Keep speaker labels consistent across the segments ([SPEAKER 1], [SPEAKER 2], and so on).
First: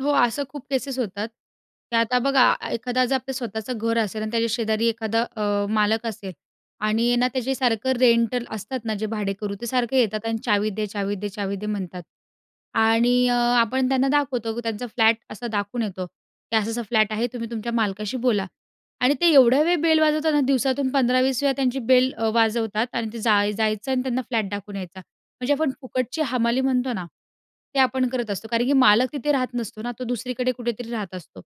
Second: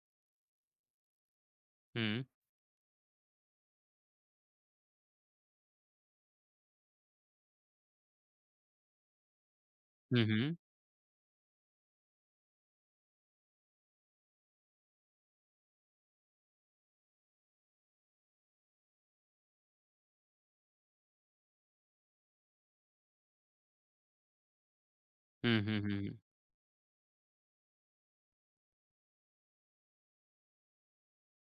[SPEAKER 1] हो, असं खूप केसेस होतात तर आता
[SPEAKER 2] हं.
[SPEAKER 1] बघा एखादा जर आपलं स्वतःचं घर असेल आणि त्याच्या शेजारी एखादा अ, मालक असेल आणि ना, त्याचे सारखं रेंटल असतात ना जे भाडेकरू, ते सारखे
[SPEAKER 2] हं,
[SPEAKER 1] येतात आणि
[SPEAKER 2] हं.
[SPEAKER 1] चावी दे, चावी दे, चावी दे म्हणतात आणि अ, आपण त्यांना दाखवतो की त्यांचा फ्लॅट असा दाखवून येतो की असा असा फ्लॅट आहे तुम्ही तुमच्या मालकाशी बोला आणि ते एवढ्या वेळी बेल वाजवताना दिवसातून 15-20 वेळा त्यांची बेल अ, वाजवतात आणि ते जाय जायचं आणि त्यांना फ्लॅट दाखवून यायचा. म्हणजे
[SPEAKER 2] हं,
[SPEAKER 1] आपण
[SPEAKER 2] हं, हं.
[SPEAKER 1] फुकटची हमाली म्हणतो ना, ते आपण करत असतो. कारण की मालक तिथे राहत नसतो ना, तो दुसरीकडे कुठेतरी राहत असतो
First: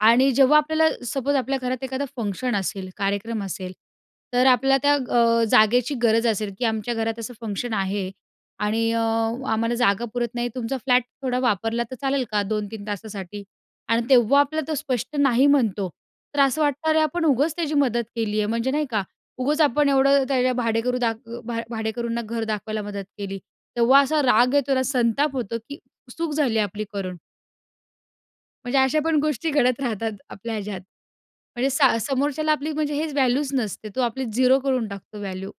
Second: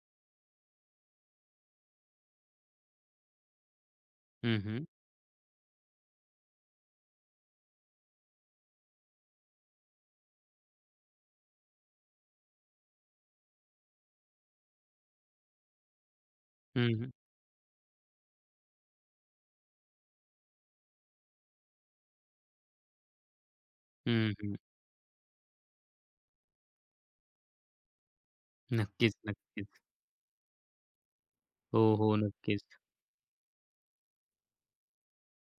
[SPEAKER 1] आणि जेव्हा आपल्याला सपोज आपल्या घरात एखादं फंक्शन असेल, कार्यक्रम असेल, तर
[SPEAKER 2] हं,
[SPEAKER 1] आपल्याला
[SPEAKER 2] हं.
[SPEAKER 1] त्या अ, जागेची गरज असेल की आमच्या घरात असं फंक्शन आहे आणि अ, आम्हाला जागा पुरत नाही तुमचा फ्लॅट थोडा वापरला तर चालेल का? 2-3 तासासाठी? आणि तेव्हा आपल्याला तो स्पष्ट नाही म्हणतो. तर असं
[SPEAKER 2] हं,
[SPEAKER 1] वाटणार, अरे
[SPEAKER 2] हं.
[SPEAKER 1] आपण उगाच त्याची मदत केली आहे. म्हणजे नाही का? उगाच आपण एवढं त्याच्या भाडेकरू दाख अ, भा भाडेकरूंना घर दाखवायला मदत केली. तेव्हा असा
[SPEAKER 2] हं,
[SPEAKER 1] राग
[SPEAKER 2] हं.
[SPEAKER 1] येतो ना. संताप होतो की चूक झाली आपली करून. म्हणजे अशा
[SPEAKER 2] नक्कीच,
[SPEAKER 1] पण गोष्टी
[SPEAKER 2] नक्कीच.
[SPEAKER 1] घडत राहतात आपल्या ह्याच्यात. म्हणजे
[SPEAKER 2] हो,
[SPEAKER 1] सा
[SPEAKER 2] हो,
[SPEAKER 1] समोरच्याला आपली
[SPEAKER 2] नक्कीच.
[SPEAKER 1] म्हणजे हेच व्हॅल्यूच नसते. तो आपली 0 करून टाकतो व्हॅल्यू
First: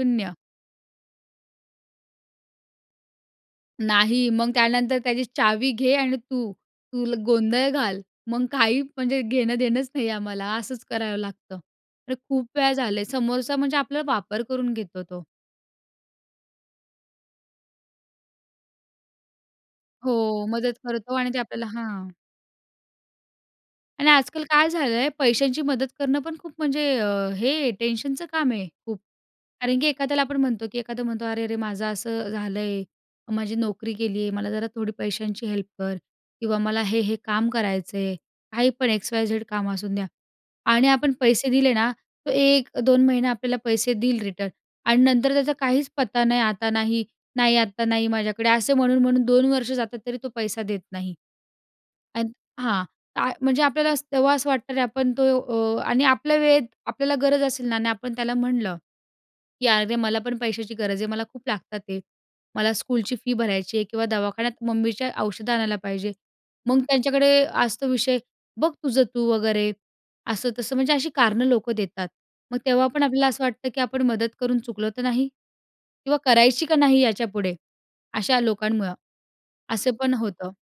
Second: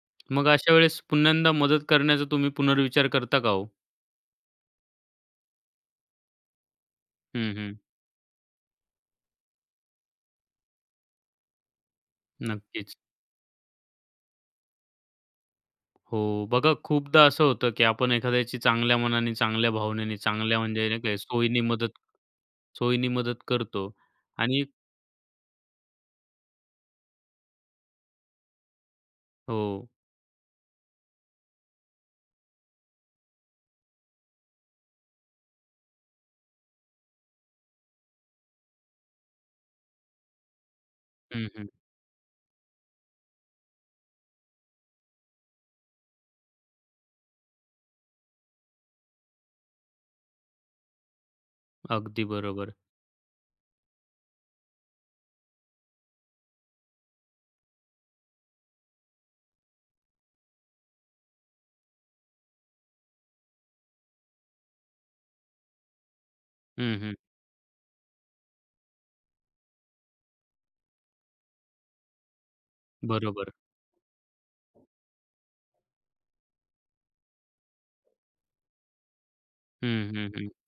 [SPEAKER 1] 0.
[SPEAKER 2] मग अशा वेळेस पुन्ह्यांदा मदत करण्याचा तुम्ही पुनर्विचार करता का हो?
[SPEAKER 1] नाही, मग त्यानंतर त्याची, "चावी घे आणि तू तुल
[SPEAKER 2] हं,
[SPEAKER 1] गोंधळ
[SPEAKER 2] हं.
[SPEAKER 1] घाल." मग काही म्हणजे घेण-देणंच नाहीये आम्हाला, असंच करावं लागतं. अरे, खूप वेळा
[SPEAKER 2] नक्कीच.
[SPEAKER 1] झालं आहे. समोरचा म्हणजे आपला वापर करून घेतो तो.
[SPEAKER 2] हो, बघा खूपदा असं होतं की आपण एखाद्याची चांगल्या मनाने, चांगल्या भावनेने,
[SPEAKER 1] हो,
[SPEAKER 2] चांगल्या
[SPEAKER 1] मदत
[SPEAKER 2] म्हणजे नाही
[SPEAKER 1] करतो
[SPEAKER 2] काय
[SPEAKER 1] आणि ते
[SPEAKER 2] सोयीने
[SPEAKER 1] आपल्याला
[SPEAKER 2] मदत
[SPEAKER 1] हां.
[SPEAKER 2] सोयीने मदत करतो
[SPEAKER 1] आणि आजकाल
[SPEAKER 2] आणि
[SPEAKER 1] काय झालं आहे, पैशांची मदत करणं पण खूप म्हणजे अ, हे टेन्शनचं काम आहे खूप. कारण
[SPEAKER 2] हो.
[SPEAKER 1] की एखाद्याला आपण म्हणतो की एखादा म्हणतो, "अरे-अरे माझं असं झालंय. माझी नोकरी गेली आहे. मला जरा थोडी पैशांची हेल्प कर किंवा मला हे हे काम करायचं आहे." काही पण एक्स वाय झेड काम असून द्या आणि आपण
[SPEAKER 2] हं,
[SPEAKER 1] पैसे
[SPEAKER 2] हं.
[SPEAKER 1] दिले ना, तर 1 2 महिना आपल्याला पैसे देईल रिटर्न आणि नंतर त्याचा काहीच पत्ता नाही, आता नाही. नाही, आत्ता नाही माझ्याकडे असे म्हणून, म्हणून 2 वर्ष जातात तरी तो पैसा देत नाही
[SPEAKER 2] अगदी
[SPEAKER 1] आणि
[SPEAKER 2] बरोबर.
[SPEAKER 1] हां, ता म्हणजे आपल्याला अस तेव्हा असं वाटतं अरे आपण तो अ, आणि आपल्या वेळेत आपल्याला गरज असेल ना आणि आपण त्याला म्हणलं की, "अरे मला पण पैशाची गरज आहे. मला खूप लागतात आहे. मला स्कूलची फी भरायची आहे किंवा दवाखान्यात मम्मीच्या औषधं आणायला पाहिजे." मग
[SPEAKER 2] हं, हं.
[SPEAKER 1] त्यांच्याकडे असतो विषय, "बघ तुझं तू वगैरे." असं-तसं म्हणजे अशी कारणं लोकं देतात. मग तेव्हा पण आपल्याला असं
[SPEAKER 2] बरोबर.
[SPEAKER 1] वाटतं, की आपण मदत करून चुकलो तर नाही? किंवा करायची का नाही याच्यापुढे, अशा लोकांमुळं? असं
[SPEAKER 2] हं,
[SPEAKER 1] पण
[SPEAKER 2] हं, हं.
[SPEAKER 1] होतं.